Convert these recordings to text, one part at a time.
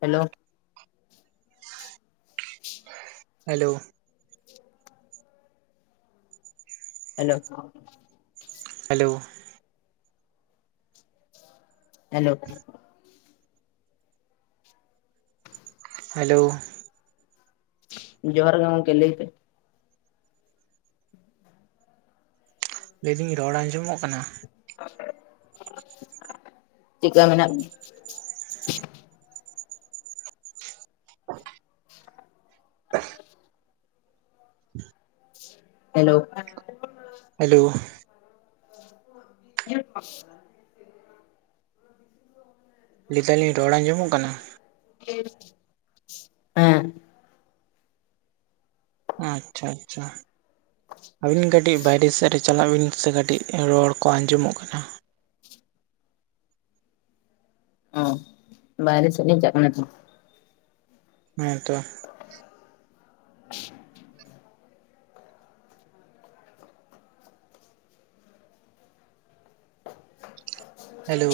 Hello hello ᱦᱮᱞᱟᱹᱜ hello hello hello ᱡᱚᱦᱟᱨ ᱜᱮ ᱜᱚᱝᱠᱮ ᱞᱟᱭ ᱯᱮ ᱞᱟᱹᱭ ᱫᱤᱧ ᱨᱚᱲ ᱟᱸᱡᱚᱢᱚᱜ ᱠᱟᱱᱟ? ᱪᱮᱜ ᱠᱟ ᱢᱮᱱᱟᱜ ᱦᱮᱞᱳ ᱦᱮᱞᱳ [unintelligible] ᱞᱟᱹᱭ ᱫᱟᱞᱤᱧ ᱨᱚᱲ ᱟᱸᱡᱚᱢᱚᱜ ᱠᱟᱱᱟ? ᱦᱮᱸ ᱟᱪᱪᱷᱟ ᱟᱪᱪᱷᱟ ᱟᱹᱵᱤᱱ ᱠᱟᱹᱴᱤᱜ ᱵᱟᱭᱨᱮ ᱥᱮᱫ ᱨᱮ ᱪᱟᱞᱟᱜ ᱵᱤᱱ ᱥᱮ ᱠᱟᱹᱴᱤᱜ, ᱨᱚᱲ ᱠᱚ ᱟᱸᱡᱚᱢᱚᱜ ᱠᱟᱱᱟ, ᱚ ᱵᱟᱭᱨᱮ ᱥᱮᱜ ᱞᱤᱧ ᱪᱟᱜ ᱠᱟᱱᱟ ᱴᱤ ᱦᱩᱸ ᱛᱚ [inaudible] ᱦᱮᱞᱳ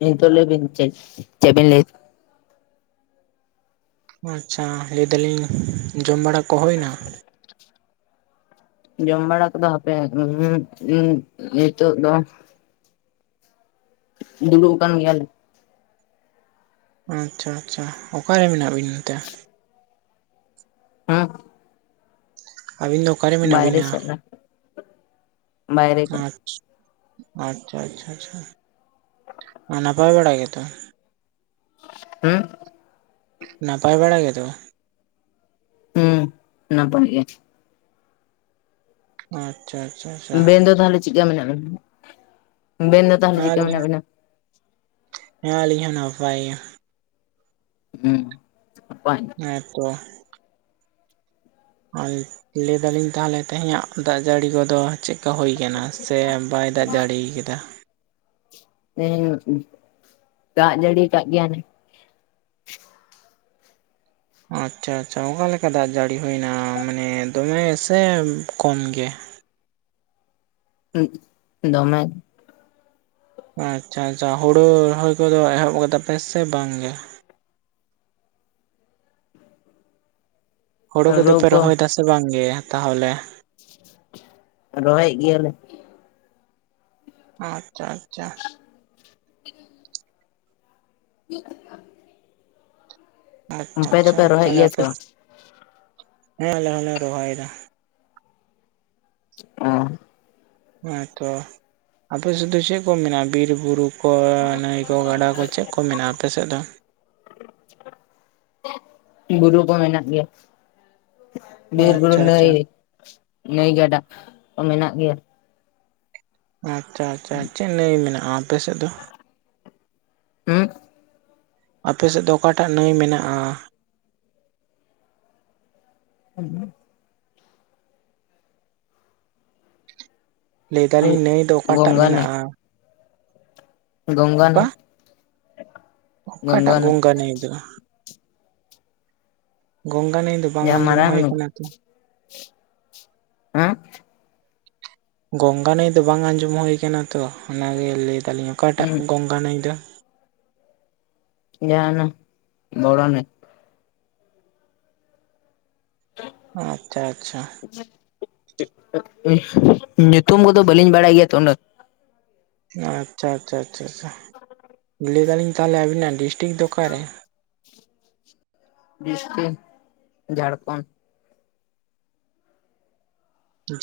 ᱱᱤᱱᱛᱳᱜ ᱞᱟᱹᱭ ᱵᱤᱱ ᱪᱮ ᱪᱮᱜᱵᱤᱱ ᱞᱟᱹᱭ ᱚᱪᱪᱷᱟ ᱞᱟᱹᱭ ᱫᱟᱞᱤᱧ ᱡᱚᱢ ᱵᱟᱲᱟ ᱠᱚ ᱦᱳᱭᱱᱟ? ᱡᱚᱢ ᱵᱟᱲᱟ ᱠᱚᱫᱚ ᱦᱟᱯᱮ ᱱᱤᱛᱳᱜ ᱫᱚ ᱫᱩᱲᱩᱜ ᱟᱠᱟᱱ ᱜᱮᱭᱟᱞᱤᱧ᱾ ᱟᱪᱪᱷᱟ ᱟᱪᱪᱷᱟ ᱚᱠᱟᱨᱮ ᱢᱮᱱᱟᱜ ᱵᱤᱱᱟ ᱛᱮ? ᱦᱩᱸ ᱟᱹᱵᱤᱱ ᱫᱚ ᱚᱠᱟᱨᱮ ᱢᱮᱱᱟᱜ ᱵᱟᱭᱨᱮ ᱵᱤᱱᱟ ᱥᱮᱫ ᱨᱮ ᱵᱟᱭᱨᱮ ᱠᱚ ᱟᱸᱪ ᱟᱪᱪᱷᱟ ᱟᱪᱪᱷᱟ ᱟᱪᱪᱷᱟ ᱱᱟᱯᱟᱭ ᱵᱟᱲᱟ ᱜᱮᱛᱚ? ᱦᱩᱸ ᱱᱟᱯᱟᱭ ᱵᱟᱲᱟ ᱜᱮᱛᱚ? ᱦᱩᱸ ᱱᱟᱯᱟᱭ ᱜᱮ᱾ ᱚ ᱪᱟ ᱪᱷᱟ ᱵᱮᱱ ᱫᱚ ᱛᱟᱦᱞᱮ ᱪᱤᱜ ᱠᱟ ᱢᱮᱱᱟᱜ ᱵᱮᱱᱟ ᱵᱮᱱ ᱫᱚ? ᱛᱟᱦᱚᱞᱮ ᱦᱮ ᱪᱮᱫᱠᱟ ᱟᱞᱤᱧ ᱦᱚᱸ ᱢᱮᱱᱟᱜ ᱵᱮᱱᱟ ᱦᱮᱸ ᱟᱹᱞᱤᱧ ᱦᱚᱸ ᱱᱟᱯᱟᱭ ᱜᱮ᱾ ᱦᱩᱸ ᱦᱮᱸ ᱛᱚ᱾ ᱟᱨ ᱞᱟᱹᱭ ᱫᱟᱞᱤᱧ ᱛᱟᱦᱚᱞᱮ ᱛᱮᱦᱮᱧᱟᱜ ᱫᱟᱜ ᱡᱟᱹᱲᱤ ᱠᱚᱫᱚ ᱪᱮᱫ ᱠᱟ ᱦᱩᱭ ᱠᱟᱱᱟ ᱥᱮ ᱵᱟᱭ ᱫᱟᱜ ᱡᱟᱹᱲᱤᱭ ᱠᱟᱫᱟ? ᱛᱮᱦᱮᱧ ᱫᱟᱜᱡᱟᱹᱲᱤ ᱠᱟᱜ ᱜᱮᱭᱟᱭ ᱱᱤᱛ ᱟᱪᱪᱷᱟ ᱟᱪᱪᱷᱟ᱾ ᱚᱠᱟᱞᱮᱠᱟ ᱫᱟᱜ ᱡᱟᱹᱲᱤ ᱦᱩᱭᱮᱱᱟ ᱢᱟᱱᱮ ᱫᱚᱢᱮ ᱥᱮ ᱠᱚᱢ ᱜᱮ? ᱦᱩᱜ ᱫᱚᱢᱮ᱾ ᱟᱪᱪᱷᱟ ᱟᱪᱪᱷᱟ ᱦᱩᱲᱩ ᱨᱚᱦᱚᱭ ᱠᱚᱫᱚ ᱮᱦᱚᱵ ᱠᱟᱫᱟ ᱯᱮ ᱥᱮ ᱵᱟᱝ ᱜᱮ? ᱦᱳᱲᱳ ᱠᱚᱫᱚ ᱨᱩ ᱯᱮ ᱠᱚ ᱨᱚᱦᱚᱭ ᱫᱟ ᱥᱮ ᱵᱟᱝ ᱜᱮ ᱛᱟᱦᱚᱞᱮ? ᱨᱚᱦᱚᱭᱮᱫ ᱜᱮᱭᱟᱞᱮ᱾ ᱟᱪᱪᱷᱟ ᱟᱪᱪᱷᱟ᱾ [inaudible] ᱟᱪᱪᱷᱟ ᱟᱯᱮ ᱟᱪᱪᱷᱟ ᱫᱚᱯᱮ ᱨᱚᱦᱚᱭᱮᱫ ᱛᱟᱦᱚᱞᱮ ᱜᱮᱭᱟ ᱥᱮ ᱟᱯᱮ ᱵᱟᱝ? ᱦᱮᱸ ᱟᱞᱮ ᱦᱚᱸᱞᱮ ᱨᱚᱦᱚᱭᱮᱫᱟ ᱾ ᱚ᱾ ᱦᱮᱸᱛᱚ᱾ ᱟᱯᱮ ᱥᱮᱫ ᱫᱚ ᱪᱮᱫ ᱠᱚ ᱢᱮᱱᱟᱜ-ᱟ ᱵᱤᱨ ᱵᱩᱨᱩ? ᱠᱚ ᱱᱟᱹᱭ ᱠᱚ, ᱜᱟᱰᱟ ᱠᱚ ᱪᱮᱫ ᱠᱚ ᱢᱮᱱᱟᱜ-ᱟ ᱟᱯᱮ ᱥᱮᱫ ᱫᱚ? ᱵᱩᱨᱩ ᱠᱚ ᱢᱮᱱᱟᱜ ᱜᱮᱭᱟ᱾ ᱵᱤᱨ-ᱵᱩᱨᱩ ᱟᱪᱪᱷᱟ ᱟᱪᱪᱷᱟ ᱱᱟᱹᱭ, ᱱᱟᱹᱭ ᱜᱟᱰᱟ ᱠᱚ ᱢᱮᱱᱟᱜ ᱜᱮᱭᱟ᱾ ᱟᱪᱪᱷᱟ ᱟᱪᱪᱷᱟ ᱟᱪᱶᱷᱟ᱾ ᱪᱮᱫ ᱱᱟᱹᱭ ᱢᱮᱱᱟᱜᱼᱟ ᱟᱯᱮ ᱥᱮᱫ ᱫᱚ? ᱦᱩᱸ? ᱟᱯᱮ ᱥᱮᱫ ᱫᱚ ᱚᱠᱟᱴᱟᱜ ᱱᱟᱹᱭ ᱢᱮᱱᱟᱜ-ᱟ? [inaudible] ᱞᱟᱹᱭ ᱫᱟᱞᱤᱧ ᱱᱟᱹᱭ ᱫᱚ ᱚᱠᱟᱴᱟᱜ ᱜᱚᱝᱜᱟ ᱢᱮᱱᱟᱜ-ᱟ? ᱵᱚᱝᱜᱟ ᱱᱟᱹᱭ᱾ ᱚᱠᱟᱴᱟᱜ ᱜᱚᱝᱜᱟ ᱱᱟᱹᱭ ᱫᱚ? ᱜᱚᱝᱜᱟ ᱱᱟᱹᱭ ᱫᱚ ᱵᱟᱝ ᱟᱸᱡᱚᱢ ᱦᱩᱭ ᱟᱠᱟᱱᱟ ᱛᱚ᱾ ᱦᱮᱸ? ᱜᱚᱝᱜᱟ ᱱᱟᱹᱭ ᱫᱚ ᱵᱟᱝ ᱟᱸᱡᱚᱢ ᱦᱩᱭᱩ ᱠᱟᱱᱟ ᱛᱚ, ᱚᱱᱟ ᱜᱮ ᱞᱟᱹᱭ ᱫᱟᱹᱞᱤᱧ ᱚᱠᱟᱴᱟᱜ ᱦᱮᱸ ᱜᱚᱝᱜᱟ ᱱᱟᱹᱭ ᱫᱚ? ᱡᱟᱦᱟᱸᱱᱟᱜ ᱵᱚᱲᱚ ᱱᱟᱹᱭ᱾ ᱚ ᱟᱪᱪᱷᱟ ᱟᱪᱪᱷᱟ᱾ ᱧᱩᱛᱩᱢ ᱠᱚᱫᱚ ᱵᱟᱹᱞᱤᱧ ᱵᱟᱲᱟᱭ ᱜᱮᱭᱟ ᱛᱚ ᱩᱱᱟᱹᱜ᱾ ᱟᱪᱪᱷᱟ ᱟᱪᱪᱷᱟ ᱟᱪᱪᱷᱟ ᱟᱪᱪᱷᱟ᱾ ᱞᱟᱹᱭ ᱫᱟᱹᱞᱤᱧ ᱛᱟᱦᱚᱞᱮ ᱟᱵᱤᱱᱟᱜ ᱰᱤᱥᱴᱤᱠ ᱫᱚ ᱚᱠᱟᱨᱮ? ᱰᱤᱥᱴᱤᱠ ᱡᱷᱟᱲᱠᱷᱚᱱᱰ᱾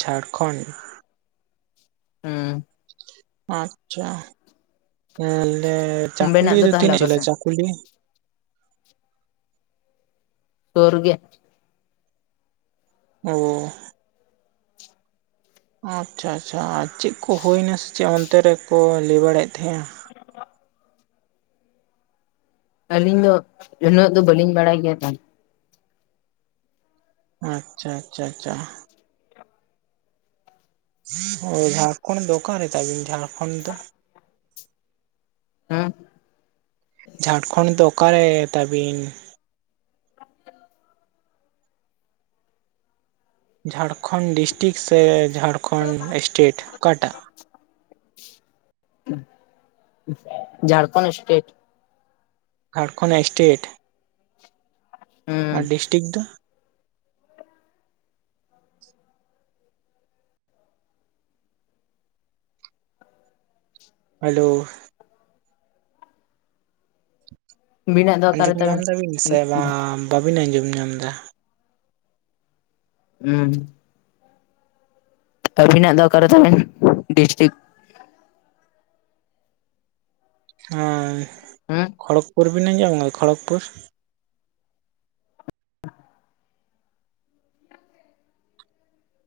ᱡᱷᱟᱲᱠᱷᱚᱱᱰ? ᱦᱩᱸ᱾ ᱟᱪᱪᱷᱟ, ᱦᱮ ᱞᱮ ᱚᱸᱰᱮᱱᱟᱜ ᱪᱟᱠᱩᱞᱤᱭᱟ ᱫᱚ ᱛᱟᱦᱚᱞᱮ ᱛᱤᱱᱟᱹᱜ ᱡᱷᱟᱹᱞ ᱚᱠᱟᱥᱮᱫ ᱪᱟᱠ ᱠᱩᱞᱤᱭᱟ? ᱥᱩᱨ ᱜᱮ ᱾ ᱚ ᱾ ᱟᱪᱪᱷᱟ ᱟᱪᱪᱷᱟ, ᱟᱨ ᱪᱮᱫ ᱠᱚ ᱦᱩᱭᱱᱟ ᱥᱮ ᱪᱮᱫ ᱚᱱᱛᱮ ᱨᱮᱠᱚ ᱞᱟᱹᱭ ᱵᱟᱲᱟᱭᱮᱫ ᱛᱟᱦᱮᱸ-ᱟ? ᱟᱹᱞᱤᱧ ᱫᱚ ᱩᱱᱟᱹᱜ ᱫᱚ ᱵᱟᱹᱞᱤᱧ ᱵᱟᱲᱟᱭ ᱜᱮᱭᱟ ᱛᱟᱦᱮᱸᱱ ᱾ ᱟᱪᱪᱷᱟ ᱟᱪᱪᱷᱟ ᱟᱪᱪᱷᱟ᱾ ᱚ, ᱡᱷᱟᱲᱠᱷᱚᱸᱰ ᱫᱚ ᱚᱠᱟᱨᱮ ᱛᱟᱵᱤᱱ ᱡᱷᱟᱲᱠᱷᱚᱸᱰ ᱫᱚ? ᱦᱩᱸ᱾ ᱡᱷᱟᱲᱠᱷᱚᱸᱰ ᱫᱚ ᱚᱠᱟᱨᱮ ᱛᱟᱵᱤᱱ? ᱡᱷᱟᱲᱠᱷᱚᱸᱰ ᱰᱤᱥᱴᱤᱠ ᱥᱮ ᱡᱷᱟᱲᱠᱷᱚᱸᱰ ᱮᱥᱴᱮᱴ ᱚᱠᱟᱴᱟᱜ? ᱡᱲᱠᱷᱚᱸᱰ ᱮᱥᱴᱮᱴ ᱾ ᱡᱷᱟᱲᱠᱷᱚᱸᱰ ᱮᱥᱴᱮᱴ ᱾ ᱟᱨ ᱦᱩᱸ ᱰᱤᱥᱴᱤᱠ ᱫᱚ? ᱦᱮᱞᱳ ᱾ ᱵᱤᱱᱟᱜ ᱫᱚ ᱚᱠᱟᱨᱮ ᱟᱸᱡᱚᱢ ᱛᱟᱵᱮᱱ? ᱧᱟᱢ ᱫᱟᱵᱤᱱ ᱥᱮ ᱵᱟᱝ ᱵᱟᱹᱵᱤᱱ ᱟᱸᱡᱚᱢ ᱧᱟᱢ ᱫᱟ? ᱦᱩᱸ ᱾ ᱟᱹᱵᱤᱱᱟᱜ ᱫᱚ ᱚᱨᱠᱟᱨᱮ ᱛᱟᱵᱮᱱ ᱰᱤᱥᱴᱤᱠ? ᱦᱮᱸ, ᱦᱩᱸ ᱠᱷᱚᱲᱚᱜᱽᱯᱩᱨ ᱵᱮᱱ ᱟᱸᱡᱚᱢ ᱠᱟᱜ ᱠᱷᱚᱲᱚᱜᱽᱯᱩᱨ ᱾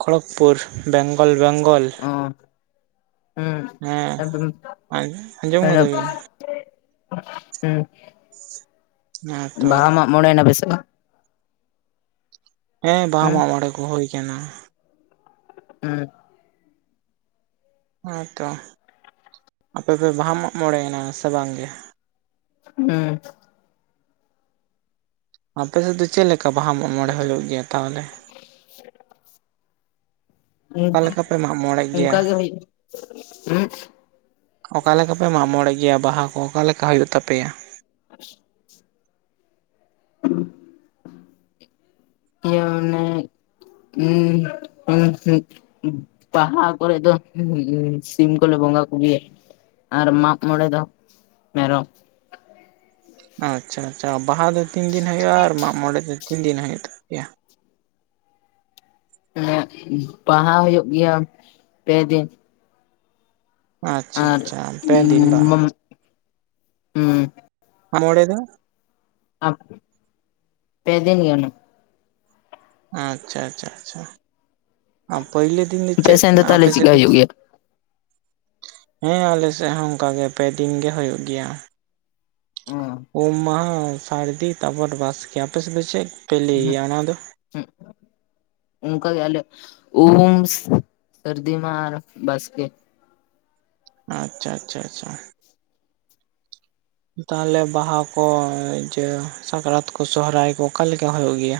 ᱠᱷᱚᱲᱚᱜᱽᱯᱩᱨ, ᱵᱮᱝᱜᱚᱞ ᱵᱮᱝᱜᱚᱞ ᱚ ᱦᱩᱸ ᱾ ᱦᱮᱸ, ᱟᱸᱡᱚᱢ ᱠᱟᱫᱟ ᱵᱤᱱ ᱾ ᱦᱩᱸ, ᱦᱮᱸ ᱛᱚ ᱵᱟᱦᱟ ᱢᱟᱜ ᱢᱚᱬᱮ ᱮᱱᱟ ᱯᱮ ᱥᱮ ᱵᱟᱝ? ᱦᱮᱸ, ᱵᱟᱦᱟ ᱦᱩᱸ ᱢᱟᱜ ᱢᱚᱬᱮ ᱠᱚ ᱦᱩᱭ ᱟᱠᱟᱱᱟ ᱾ ᱦᱩᱸ ᱾ ᱦᱮᱸ, ᱛᱚ ᱟᱯᱮ ᱯᱮ ᱵᱟᱦᱟ ᱢᱟᱜ ᱢᱚᱬᱮᱭᱮᱱᱟ ᱥᱮ ᱵᱟᱝ ᱜᱮ? ᱦᱩᱸ ᱾ ᱟᱯᱮ ᱥᱮᱫ ᱫᱚ ᱪᱮᱫ ᱞᱮᱠᱟ ᱵᱟᱦᱟ ᱢᱚᱬᱮ ᱦᱩᱭᱩᱜ ᱜᱮᱭᱟ ᱛᱟᱦᱚᱞᱮ? ᱦᱩᱸ ᱚᱠᱟᱞᱮᱠᱟ ᱯᱮ ᱢᱟᱜ ᱢᱚᱬᱮᱜ ᱜᱮᱭᱟ? ᱚᱱᱠᱟ ᱜᱮ ᱦᱩᱭᱩᱜ ᱦᱩᱸ ᱚᱠᱟᱞᱮᱠᱟ ᱯᱮ ᱢᱟᱜ ᱢᱚᱬᱮ ᱜᱮᱭᱟ ᱵᱟᱦᱟ ᱠᱚ ᱚᱠᱟ ᱞᱮᱠᱟ ᱦᱩᱭᱩᱜ ᱛᱟᱯᱮᱭᱟ? [inaudible] ᱚᱱᱮ ᱦᱩᱸ ᱦᱩ ᱦᱩ ᱵᱟᱦᱟ ᱠᱚᱨᱮ ᱫᱚ ᱦᱩ ᱥᱤᱢ ᱠᱚᱞᱮ ᱵᱚᱸᱜᱟ ᱠᱚᱜᱮᱭᱟ᱾ ᱟᱨ ᱢᱟᱜ ᱢᱚᱬᱮ ᱫᱚ ᱢᱮᱨᱚᱢ᱾ ᱟᱪᱪᱷᱟ ᱟᱪᱪᱷᱟ ᱵᱟᱦᱟ ᱫᱚ ᱛᱤᱱ ᱫᱤᱱ ᱦᱩᱭᱩᱜᱼᱟ ᱟᱨ ᱢᱟᱜ ᱢᱚᱬᱮ ᱫᱚ ᱛᱤᱱ ᱫᱤᱱ ᱦᱩᱭᱩᱜ ᱛᱟᱯᱮᱭᱟ? ᱵᱟᱦᱟ ᱦᱩᱭᱩᱜ ᱜᱮᱭᱟ ᱯᱮ ᱫᱤᱱ᱾ ᱟᱪᱪᱷᱟ ᱟᱨ ᱟᱪᱪᱷᱟ ᱯᱮ ᱫᱤᱱ ᱵᱟᱼᱼ ᱦᱩᱸ᱾ ᱢᱟᱜ ᱢᱚᱲᱮ ᱫᱚᱼᱼ ᱯᱮ ᱫᱤᱱ ᱜᱮ ᱚᱱᱟᱼᱼ ᱟᱪᱪᱷᱟ ᱟᱪᱪᱷᱟ ᱟᱪᱪᱷᱟ᱾ ᱟᱨ ᱯᱚᱭᱞᱟᱼᱼ ᱟᱯᱮᱥᱮᱱ ᱫᱚ ᱛᱟᱦᱚᱞᱮ ᱪᱮᱠᱟ ᱦᱩᱭᱩᱜ ᱜᱮᱭᱟ? ᱦᱮᱸ ᱟᱞᱮ ᱥᱮᱫ ᱦᱚᱸ ᱚᱱᱠᱟᱜᱮ ᱯᱮ ᱫᱤᱱ ᱜᱮ ᱦᱩᱭᱩᱜ ᱜᱮᱭᱟ᱾ ᱩᱢ ᱢᱟᱦ ᱥᱟᱹᱨᱫᱤ ᱛᱟᱯᱚᱨ ᱵᱟᱥᱠᱮ ᱟᱯᱮᱥᱮᱫ ᱫᱚ ᱪᱮᱫ? ᱯᱮ ᱦᱮᱸ ᱞᱟᱹᱭᱟ ᱚᱱᱟ ᱫᱚ ᱦᱮᱸ᱾ ᱚᱱᱠᱟ ᱜᱮ ᱟᱞᱮ ᱩᱢ ᱥᱟᱹᱨᱫᱤ ᱢᱟᱦᱟ ᱟᱨ ᱵᱟᱥᱠᱮ᱾ ᱟᱪᱪᱷᱟ ᱟᱪᱪᱷᱟ ᱟᱪᱪᱷᱟ᱾ ᱛᱟᱦᱚᱞᱮ ᱵᱟᱦᱟ ᱠᱚ ᱤᱭᱟᱹ ᱥᱟᱠᱨᱟᱹᱛ ᱠᱚ ᱥᱚᱦᱨᱟᱹᱭ ᱠᱚ ᱚᱠᱟᱞᱮᱠᱟ ᱦᱩᱭᱩᱜ ᱜᱮᱭᱟ?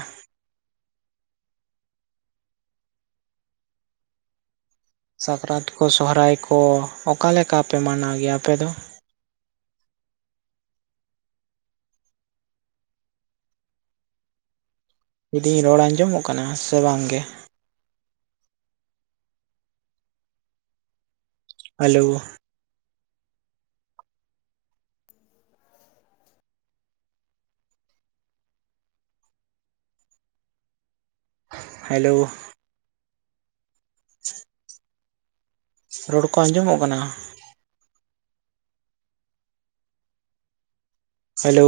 ᱥᱟᱠᱨᱟᱛ ᱠᱚ ᱥᱚᱦᱨᱟᱹᱭ ᱠᱚ ᱚᱠᱟᱮᱠᱟ ᱯᱮ ᱢᱟᱱᱟᱣ ᱜᱮᱭᱟ ᱟᱯᱮ ᱫᱚ? ᱞᱟᱹᱭᱫᱤᱧ ᱨᱚᱲ ᱟᱸᱡᱚᱢᱚᱜ ᱠᱟᱱᱟ ᱥᱮ ᱵᱟᱝ ᱜᱮ? Hello hello. ᱨᱚᱲ ᱠᱚ ᱟᱸᱡᱚᱢᱚᱜ ᱠᱟᱱᱟ᱾ ᱦᱮᱞᱳ᱾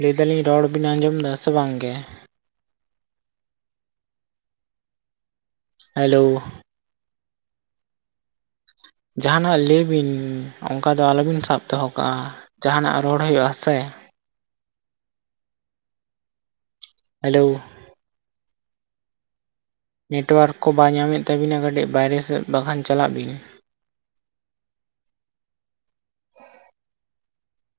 ᱞᱟᱹᱭ ᱫᱟᱞᱤᱧ ᱨᱚᱲ ᱵᱤᱱ ᱟᱸᱡᱚᱢ ᱮᱫᱟ ᱥᱮ ᱵᱟᱝᱜᱮ? ᱦᱮᱞᱳᱣ᱾ ᱡᱟᱦᱟᱱᱟᱜ ᱞᱟᱹᱭ ᱵᱤᱱ ᱚᱱᱠᱟ ᱫᱚ ᱟᱞᱚᱵᱤᱱ ᱥᱟᱵ ᱫᱚᱦᱚ ᱠᱟᱜ-ᱟ᱾ ᱡᱟᱦᱟᱱᱟᱜ ᱨᱚᱲ ᱦᱩᱭᱩᱜᱼᱟ ᱟᱥᱮ, ᱦᱮᱞᱳᱣ᱾ ᱱᱮᱴᱚᱣᱟᱨᱠ ᱠᱚ ᱵᱟᱭ ᱧᱟᱢᱮᱫ ᱛᱟᱹᱵᱤᱱᱟ ᱠᱟᱹᱴᱤᱡ ᱵᱟᱭᱨᱮ ᱥᱮᱫ ᱵᱟᱠᱷᱟᱱ ᱪᱟᱞᱟᱜ ᱵᱤᱱ᱾